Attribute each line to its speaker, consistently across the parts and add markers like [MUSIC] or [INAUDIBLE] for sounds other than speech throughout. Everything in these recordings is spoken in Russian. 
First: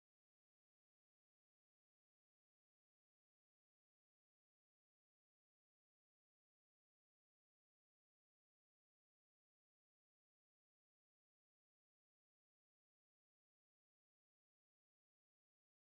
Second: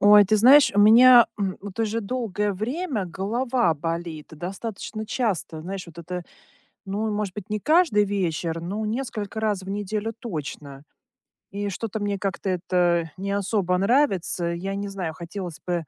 Speaker 1: Ой, ты знаешь, у меня, вот уже долгое время голова болит, достаточно часто. Знаешь, вот это, ну, может быть, не каждый вечер, но несколько раз в неделю точно. И что-то мне как-то это не особо нравится. Я не знаю, хотелось бы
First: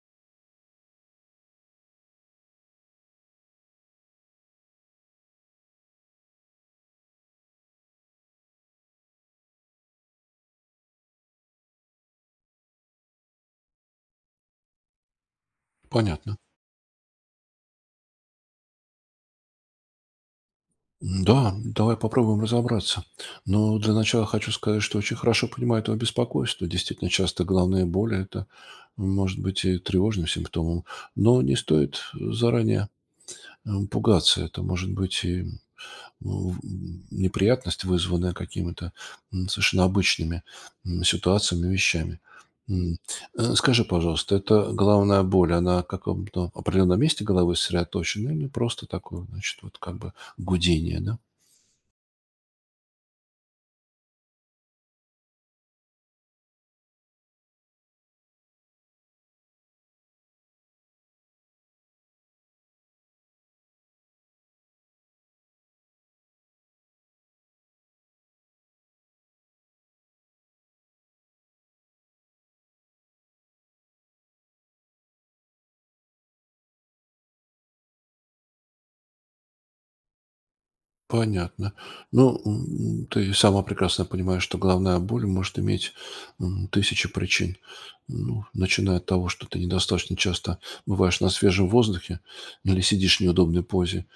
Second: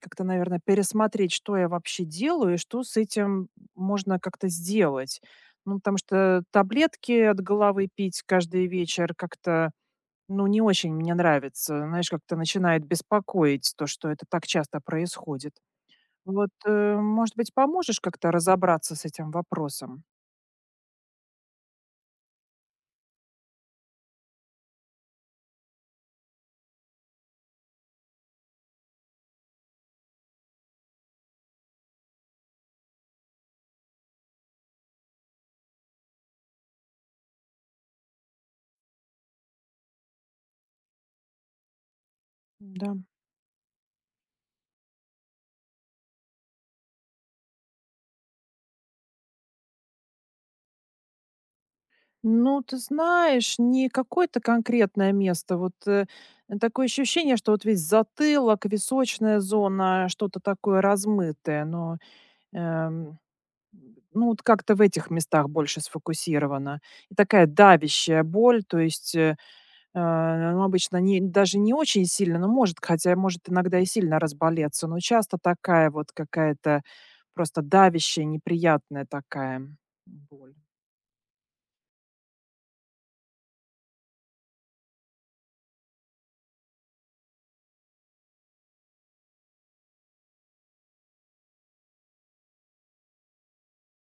Speaker 1: как-то, наверное, пересмотреть, что я вообще делаю и что с этим можно как-то сделать. Ну, потому что таблетки от головы пить каждый вечер как-то ну, не очень мне нравится. Знаешь, как-то начинает беспокоить то, что это так часто происходит.
Speaker 2: Понятно.
Speaker 1: Вот, может быть, поможешь как-то разобраться с этим вопросом?
Speaker 2: Да, давай попробуем разобраться. Но для начала хочу сказать, что очень хорошо понимаю это беспокойство. Действительно, часто главная боль – это может быть и тревожным симптомом. Но не стоит заранее пугаться. Это может быть и неприятность, вызванная какими-то совершенно обычными ситуациями, вещами.
Speaker 1: Да.
Speaker 2: М. Скажи, пожалуйста, это головная боль, она в каком-то определенном месте головы сосредоточена или просто такое, значит, вот как бы гудение, да?
Speaker 1: Ну, ты знаешь, не какое-то конкретное место. Вот, такое ощущение, что вот весь затылок, височная зона, что-то такое размытое, но эм, ну, вот как-то в этих местах больше сфокусировано. И такая давящая боль, то есть ну, обычно не даже не очень сильно, но может, хотя может иногда и сильно разболеться, но часто такая вот какая-то просто давящая, неприятная такая боль.
Speaker 2: Понятно. Ну, ты сама прекрасно понимаешь, что головная боль может иметь тысячи причин. Ну, начиная от того, что ты недостаточно часто бываешь на свежем воздухе или сидишь в неудобной позе,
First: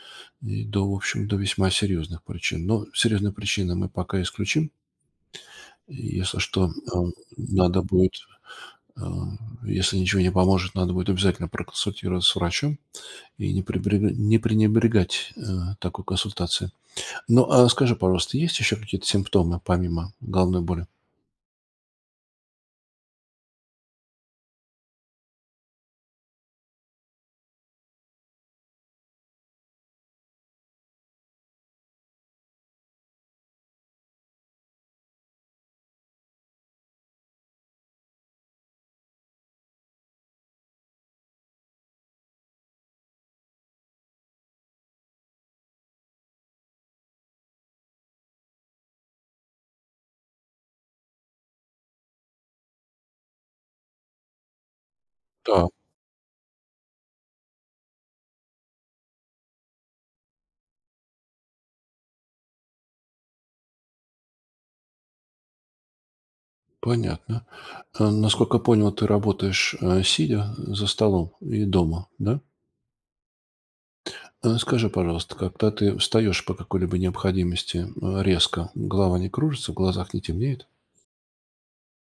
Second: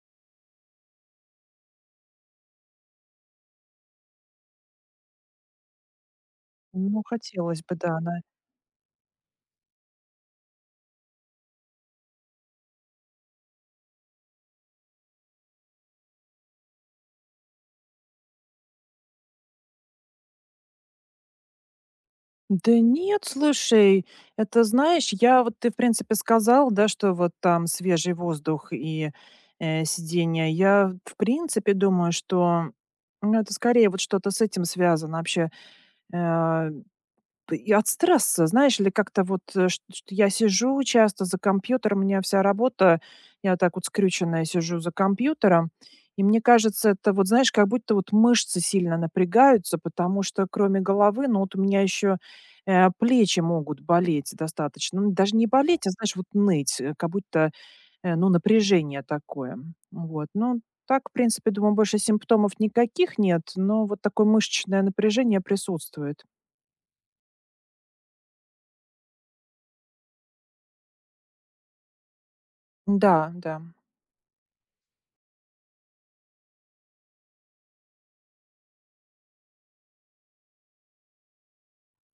Speaker 2: и до, в общем, до весьма серьезных причин. Но серьезные причины мы пока исключим. Если что,
Speaker 1: Ну,
Speaker 2: а,
Speaker 1: хотелось бы,
Speaker 2: надо
Speaker 1: да, она...
Speaker 2: будет, а, если ничего не поможет, надо будет обязательно проконсультироваться с врачом и не пренебрегать такой консультацией. Ну, а скажи, пожалуйста, есть еще какие-то симптомы помимо головной боли?
Speaker 1: Да нет, слушай, это знаешь, я вот ты, в принципе, сказал, да, что вот там свежий воздух и, сидение. Я, в принципе, думаю, что, ну, это скорее вот что-то с этим связано вообще. Э И от стресса, знаешь, или как-то вот, э, чт что я сижу часто за компьютером, у меня вся работа, я вот так вот скрюченная сижу за компьютером. И мне кажется, это вот, знаешь, как будто вот мышцы сильно напрягаются, потому что кроме головы, ну, вот у меня еще, плечи могут болеть достаточно. Ну, даже не
Speaker 2: Да,
Speaker 1: болеть, а, знаешь, вот ныть, как будто, ну, напряжение такое. Вот. Ну, так, в принципе, думаю, больше симптомов никаких нет, но вот такое мышечное напряжение присутствует.
Speaker 2: понятно. Насколько понял, ты работаешь, сидя за столом и дома, да?
Speaker 1: Да, да.
Speaker 2: Скажи, пожалуйста, когда ты встаешь по какой-либо необходимости, резко, голова не кружится, в глазах не темнеет?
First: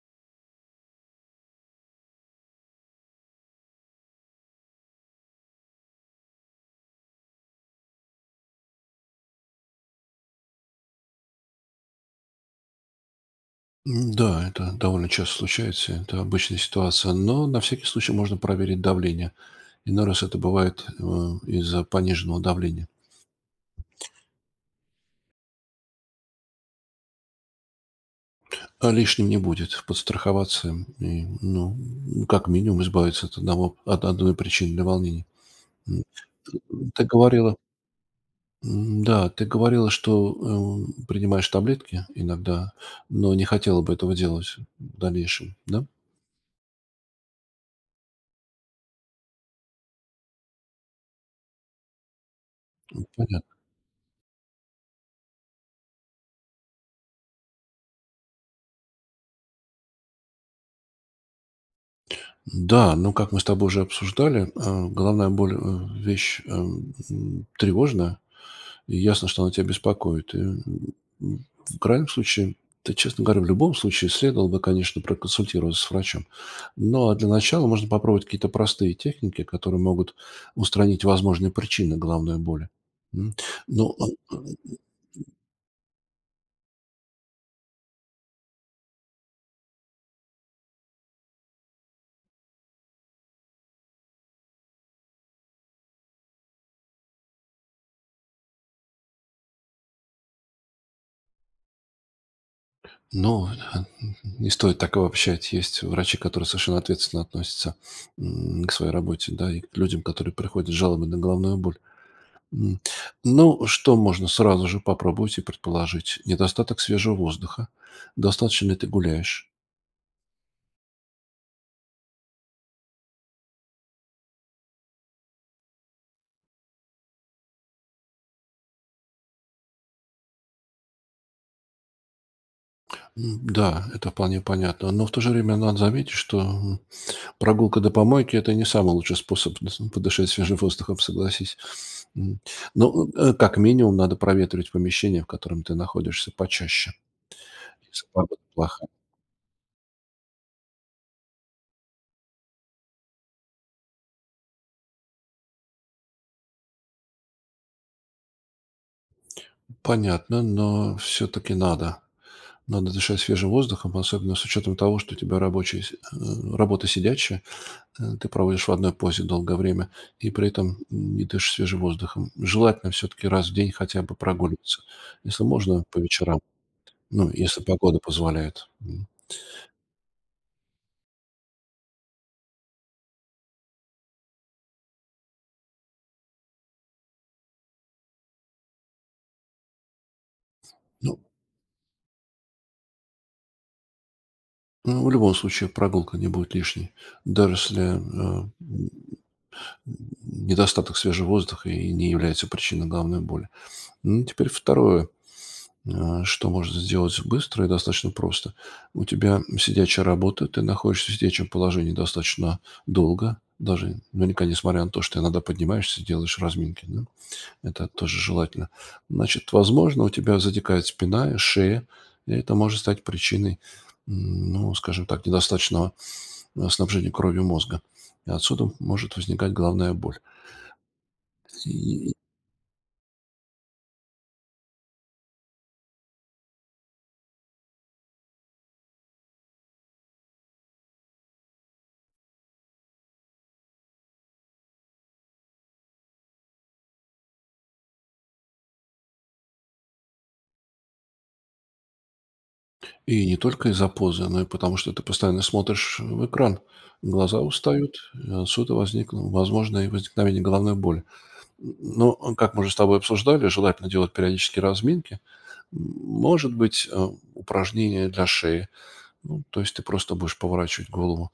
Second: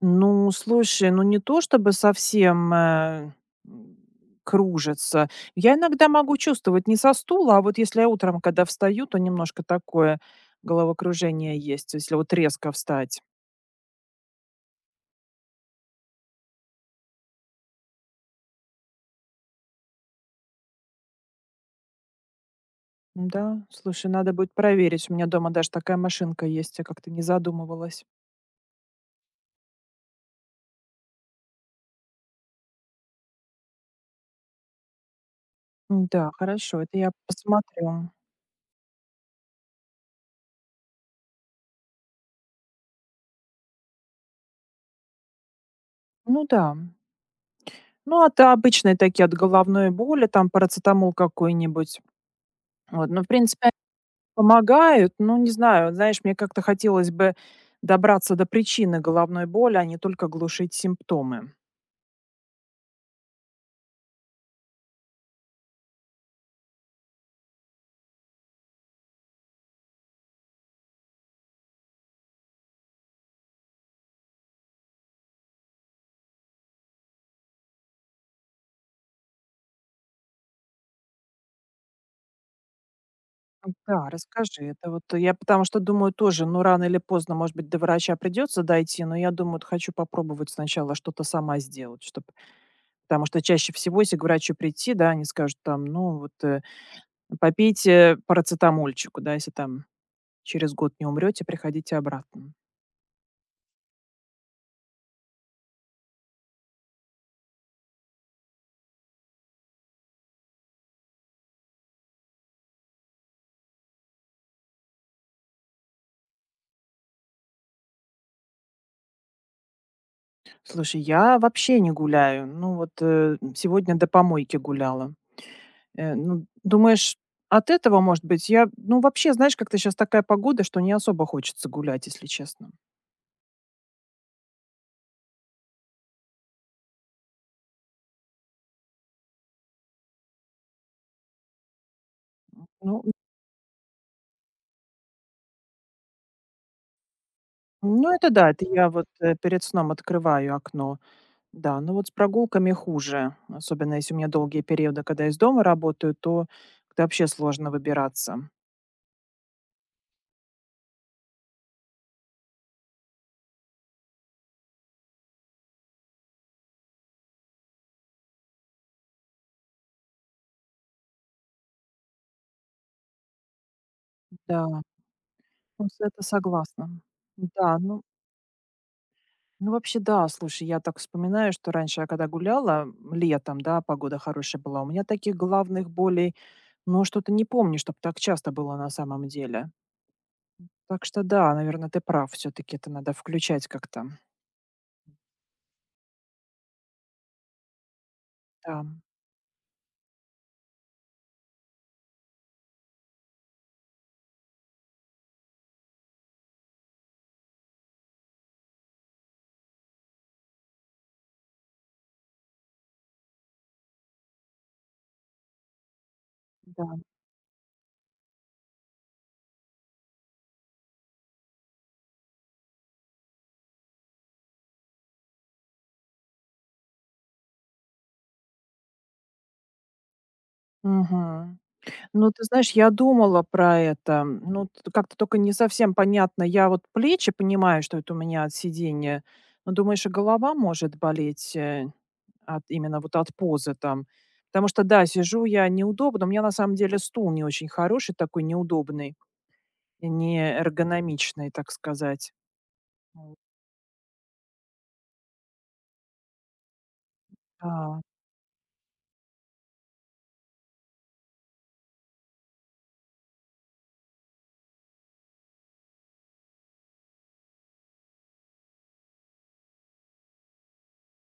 Speaker 1: Ну, слушай, ну не то чтобы совсем, м, кружится. Я иногда могу чувствовать не со стула, а вот если я утром, когда встаю, то немножко такое головокружение есть, если вот резко встать.
Speaker 2: Да, это довольно часто случается, это обычная ситуация, но на всякий случай можно проверить давление. Иной раз это бывает, из-за пониженного давления.
Speaker 1: Да, слушай, надо будет проверить. У меня дома даже такая машинка есть, я как-то не задумывалась.
Speaker 2: А лишним не будет подстраховаться и, ну, ну, как минимум избавиться от одного от одной причины для волнений. М,
Speaker 1: Да, хорошо, это
Speaker 2: ты
Speaker 1: я
Speaker 2: говорила
Speaker 1: посмотрю.
Speaker 2: да, ты говорила, что, принимаешь таблетки иногда, но не хотела бы этого делать в дальнейшем, да?
Speaker 1: Ну да. Ну, а то обычные такие от головной боли, там парацетамол какой-нибудь. Вот, ну, в
Speaker 2: Понятно.
Speaker 1: принципе, помогают, но не знаю, знаешь, мне как-то хотелось бы добраться до причины головной боли, а не только глушить симптомы.
Speaker 2: Да, ну, как мы с тобой уже обсуждали, головная боль, вещь, тревожная. И ясно, что она тебя беспокоит. В крайнем случае, ты, честно говоря, в любом случае следовало бы, конечно, проконсультироваться с врачом. Но для начала можно попробовать какие-то простые техники, которые могут устранить возможные причины головной боли. М, Ну,
Speaker 1: Да,
Speaker 2: э,
Speaker 1: расскажи. Это вот я потому что думаю тоже, ну, рано или поздно, может быть, до врача придется дойти, но я думаю, вот хочу попробовать сначала что-то сама сделать, чтоб... потому что чаще всего, если к врачу прийти, да, они скажут там, ну, попейте парацетамольчику, да, если там через год не умрете, приходите обратно.
Speaker 2: ну, не стоит так обобщать. Есть врачи, которые совершенно ответственно относятся к своей работе, да, и к людям, которые приходят с жалобой на головную боль. М. Ну, что можно сразу же попробовать и предположить? Недостаток свежего воздуха. Достаточно ли ты гуляешь?
Speaker 1: Слушай, я вообще не гуляю. Ну вот, сегодня до помойки гуляла. Ну, думаешь, от этого, может быть? Я, ну, вообще, знаешь, как-то сейчас такая погода, что не особо хочется гулять, если честно.
Speaker 2: Да, это вполне понятно. Но в то же время надо заметить, что прогулка до помойки – это не самый лучший способ [LAUGHS] подышать свежим воздухом, согласись. М.
Speaker 1: Ну,
Speaker 2: Ну, как минимум, надо проветривать помещение, в котором ты находишься, почаще. Если
Speaker 1: ну, это
Speaker 2: погода
Speaker 1: да, это
Speaker 2: плохая.
Speaker 1: я вот, перед сном открываю окно. Да, но вот с прогулками хуже, особенно если у меня долгие периоды, когда я из дома работаю, то как-то вообще сложно выбираться.
Speaker 2: Понятно, но все-таки надо. Надо дышать свежим воздухом, особенно с учетом того, что у тебя работа сидячая, ты проводишь в одной позе долгое время и при этом не дышишь свежим воздухом. Желательно все-таки раз в день хотя бы прогуливаться.
Speaker 1: Да,
Speaker 2: Если можно,
Speaker 1: ну,
Speaker 2: по
Speaker 1: с это
Speaker 2: вечерам.
Speaker 1: согласна.
Speaker 2: Ну, если
Speaker 1: Да,
Speaker 2: погода
Speaker 1: ну...
Speaker 2: позволяет. М.
Speaker 1: Ну, вообще, да, слушай, я так вспоминаю, что раньше я когда гуляла летом, да, погода хорошая была, у меня таких головных болей, ну, что-то не помню, чтобы так часто было на самом деле. Так
Speaker 2: Ну,
Speaker 1: что да, наверное, ты прав, все-таки это надо включать как-то.
Speaker 2: ну, в любом случае прогулка не будет лишней, даже если
Speaker 1: Да,
Speaker 2: недостаток свежего воздуха и не является причиной головной боли. Ну, теперь второе. А что можно сделать быстро и достаточно просто. У тебя сидячая работа, ты находишься в сидячем положении достаточно долго, даже наверняка несмотря на то, что ты иногда поднимаешься, делаешь разминки,
Speaker 1: да.
Speaker 2: да, это тоже желательно. Значит, возможно, у тебя затекает спина, и шея, и это может стать причиной, ну, скажем так, недостаточного снабжения кровью мозга. И отсюда может возникать головная боль.
Speaker 1: Мгм.
Speaker 2: И
Speaker 1: Ну, ты знаешь, я думала про это. Ну, т как-то только не совсем понятно. Я вот плечи понимаю, что это у меня от сидения, но, думаешь, и голова может болеть, от именно вот от позы там? Потому что, да, сижу я неудобно. У меня на самом деле стул не очень хороший, такой неудобный, и не эргономичный, так сказать.
Speaker 2: И не
Speaker 1: Вот,
Speaker 2: только из-за позы, но и потому, что ты постоянно смотришь в экран. Глаза устают,
Speaker 1: да.
Speaker 2: и отсюда возникло, возможно, и возникновение головной боли. Но, как мы уже с тобой обсуждали, желательно делать периодические разминки. Может быть, упражнение для шеи. Ну, то есть ты просто будешь поворачивать голову,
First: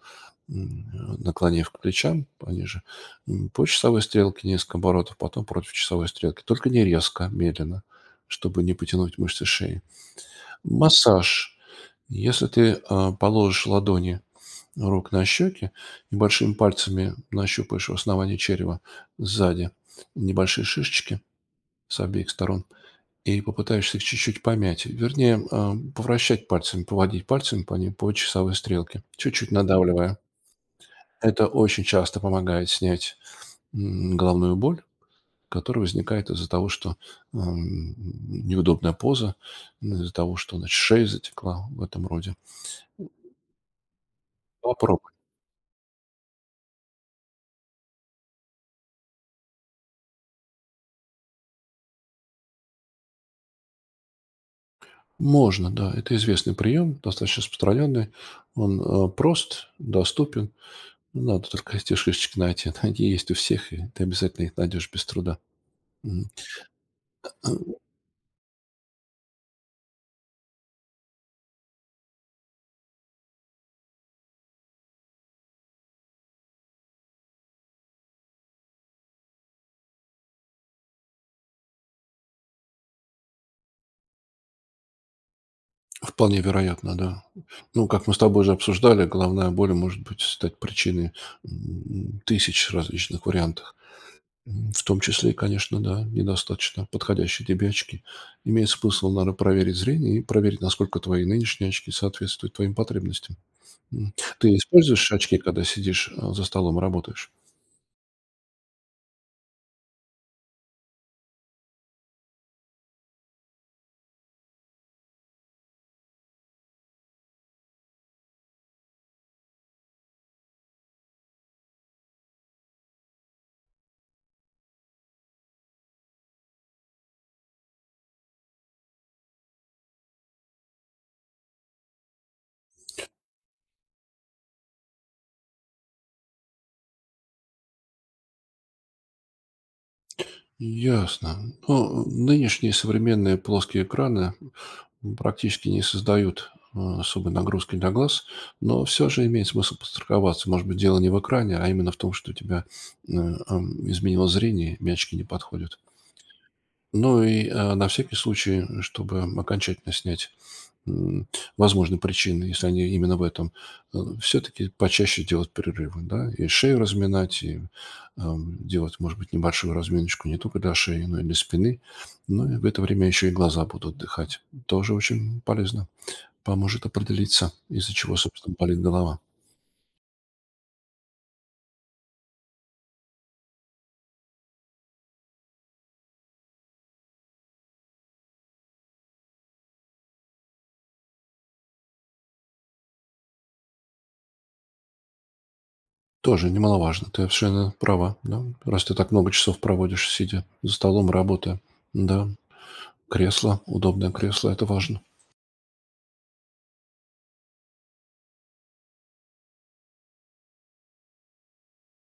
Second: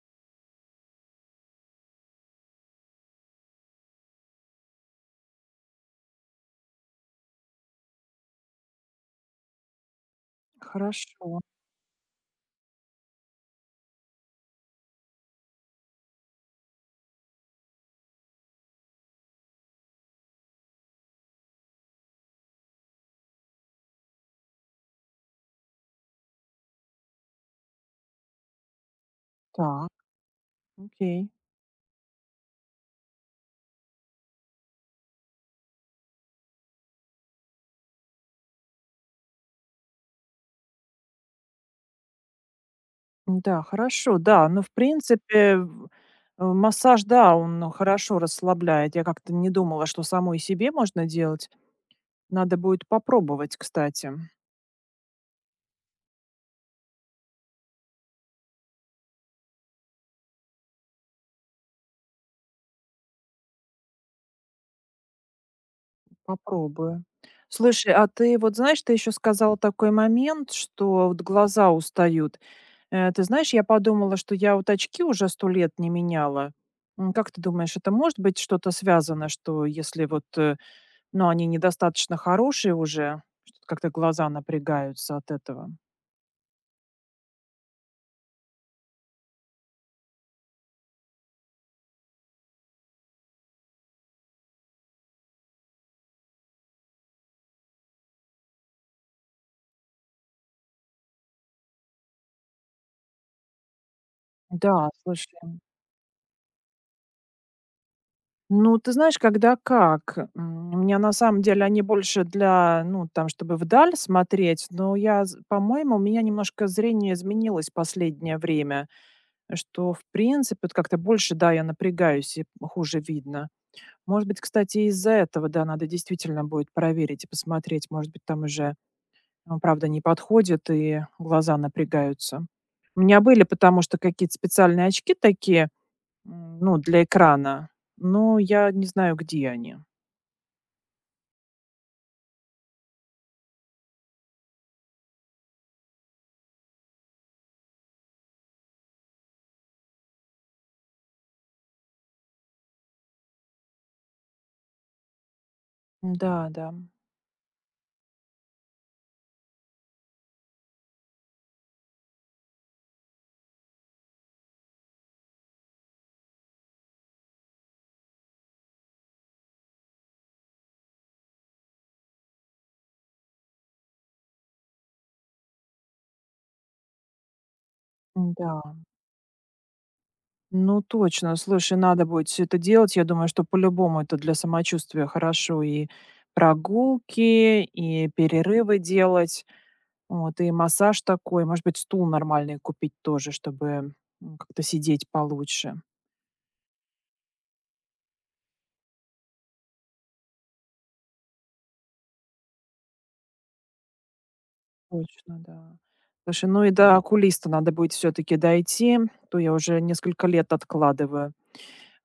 Speaker 2: наклонив к плечам пониже, по часовой стрелке несколько оборотов, потом против часовой стрелки. Только не резко, медленно, чтобы не потянуть мышцы шеи.
Speaker 1: Хорошо.
Speaker 2: Массаж: если ты, положишь ладони рук на щеки и большими пальцами нащупаешь в основании черева сзади небольшие шишечки с обеих сторон и попытаешься их чуть-чуть помять, вернее, повращать пальцами, поводить пальцами по ним по часовой стрелке, чуть-чуть
Speaker 1: Так,
Speaker 2: надавливая.
Speaker 1: окей.
Speaker 2: Это очень часто помогает снять, головную боль, которая возникает из-за того, что, ам, неудобная поза, из-за того, что, значит, шея затекла, в этом роде.
Speaker 1: Да, хорошо, да. Ну, в
Speaker 2: Попробуй.
Speaker 1: принципе, массаж, да, он ну, хорошо расслабляет. Я как-то не думала, что самой себе можно делать. Надо будет попробовать, кстати.
Speaker 2: Можно, да. Это известный прием, достаточно распространенный. Он прост, доступен. Ну, надо только эти шишечки найти. [LAUGHS] Они есть у всех, и ты обязательно их найдешь без труда. Мгм.
Speaker 1: Попробую. Слушай, а ты вот знаешь, ты еще сказала такой момент, что вот глаза устают. Ты знаешь, я подумала, что я вот очки уже сто лет не меняла. Как ты думаешь, это может быть что-то связано, что если вот, ну, они недостаточно хорошие уже, что как-то глаза напрягаются от этого?
Speaker 2: Вполне вероятно, да. Ну, как мы с тобой же обсуждали, головная боль может быть стать причиной тысяч различных вариантов. В том числе, и, конечно, да, недостаточно подходящие тебе очки. Имеет смысл, надо проверить зрение и проверить, насколько твои нынешние очки соответствуют твоим потребностям. М. Ты
Speaker 1: Да,
Speaker 2: используешь очки,
Speaker 1: слушай,
Speaker 2: когда сидишь, за столом и работаешь?
Speaker 1: ну, ты знаешь, когда как. У меня на самом деле они больше для, ну, там, чтобы вдаль смотреть, но я, з по-моему, у меня немножко зрение изменилось последнее время, что, в принципе, вот как-то больше, да, я напрягаюсь и хуже видно. Может быть, кстати, из-за этого, да, надо действительно будет проверить и посмотреть. Может быть, там уже, ну, правда, не подходит и глаза напрягаются. У меня были, потому что какие-то специальные очки такие, ну, для экрана. Но я не знаю, где они.
Speaker 2: Ясно. Ну, нынешние современные плоские экраны, практически не создают, особой нагрузки для глаз, но все же имеет смысл подстраховаться. Может быть, дело не в экране, а именно в том, что у тебя, изменилось зрение, и очки не подходят.
Speaker 1: Да, да.
Speaker 2: Ну и, на всякий случай, чтобы окончательно снять м, возможной причины, если они именно в этом, все-таки почаще делать перерывы, да, и шею разминать, и делать, может быть, небольшую разминочку не только для шеи, но и для спины. Ну и в это время еще и глаза будут отдыхать. Тоже очень полезно. Поможет определиться, из-за чего, собственно,
Speaker 1: Да.
Speaker 2: болит голова.
Speaker 1: Ну, точно. Слушай, надо будет все это делать. Я думаю, что по-любому это для самочувствия хорошо. И прогулки, и перерывы делать, вот, и массаж такой. Может быть, стул нормальный купить тоже, чтобы, как-то сидеть получше.
Speaker 2: Тоже немаловажно. Ты совершенно права, да. Раз ты так много часов проводишь, сидя за столом, работая. Да, кресло, удобное кресло, это важно.
Speaker 1: Точно, да. Слушай, ну и до окулиста надо будет все таки дойти, то я уже несколько лет откладываю.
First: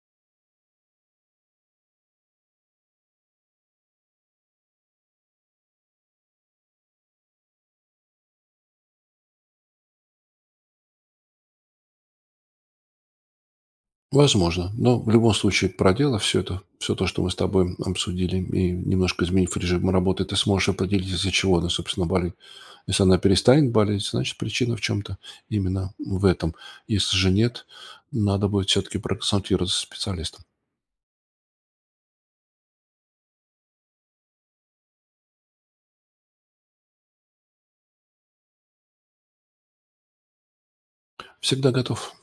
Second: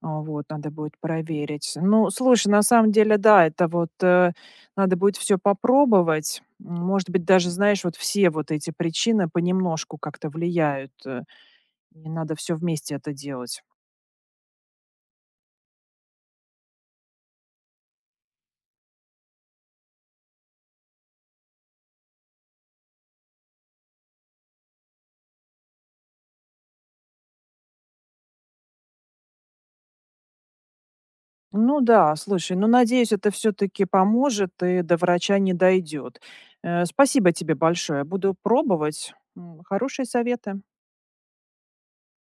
Speaker 1: А, вот, надо будет проверить. Ну, слушай, на самом деле, да, это надо будет все попробовать. Может быть, даже, знаешь, вот все вот эти причины понемножку как-то влияют. И надо все вместе это делать.
Speaker 2: Возможно. Но в любом случае, проделав все это, все то, что мы с тобой обсудили, и немножко изменив режим работы, ты сможешь определить, из-за чего она, собственно, болит. Если она перестанет болеть, значит, причина в чем-то именно в этом. Если же нет, надо будет все-таки проконсультироваться с специалистом.
Speaker 1: Ну да, слушай, ну надеюсь, это все-таки поможет и до врача не дойдет. Спасибо тебе большое. Буду пробовать. Хорошие советы.
Speaker 2: Всегда готов.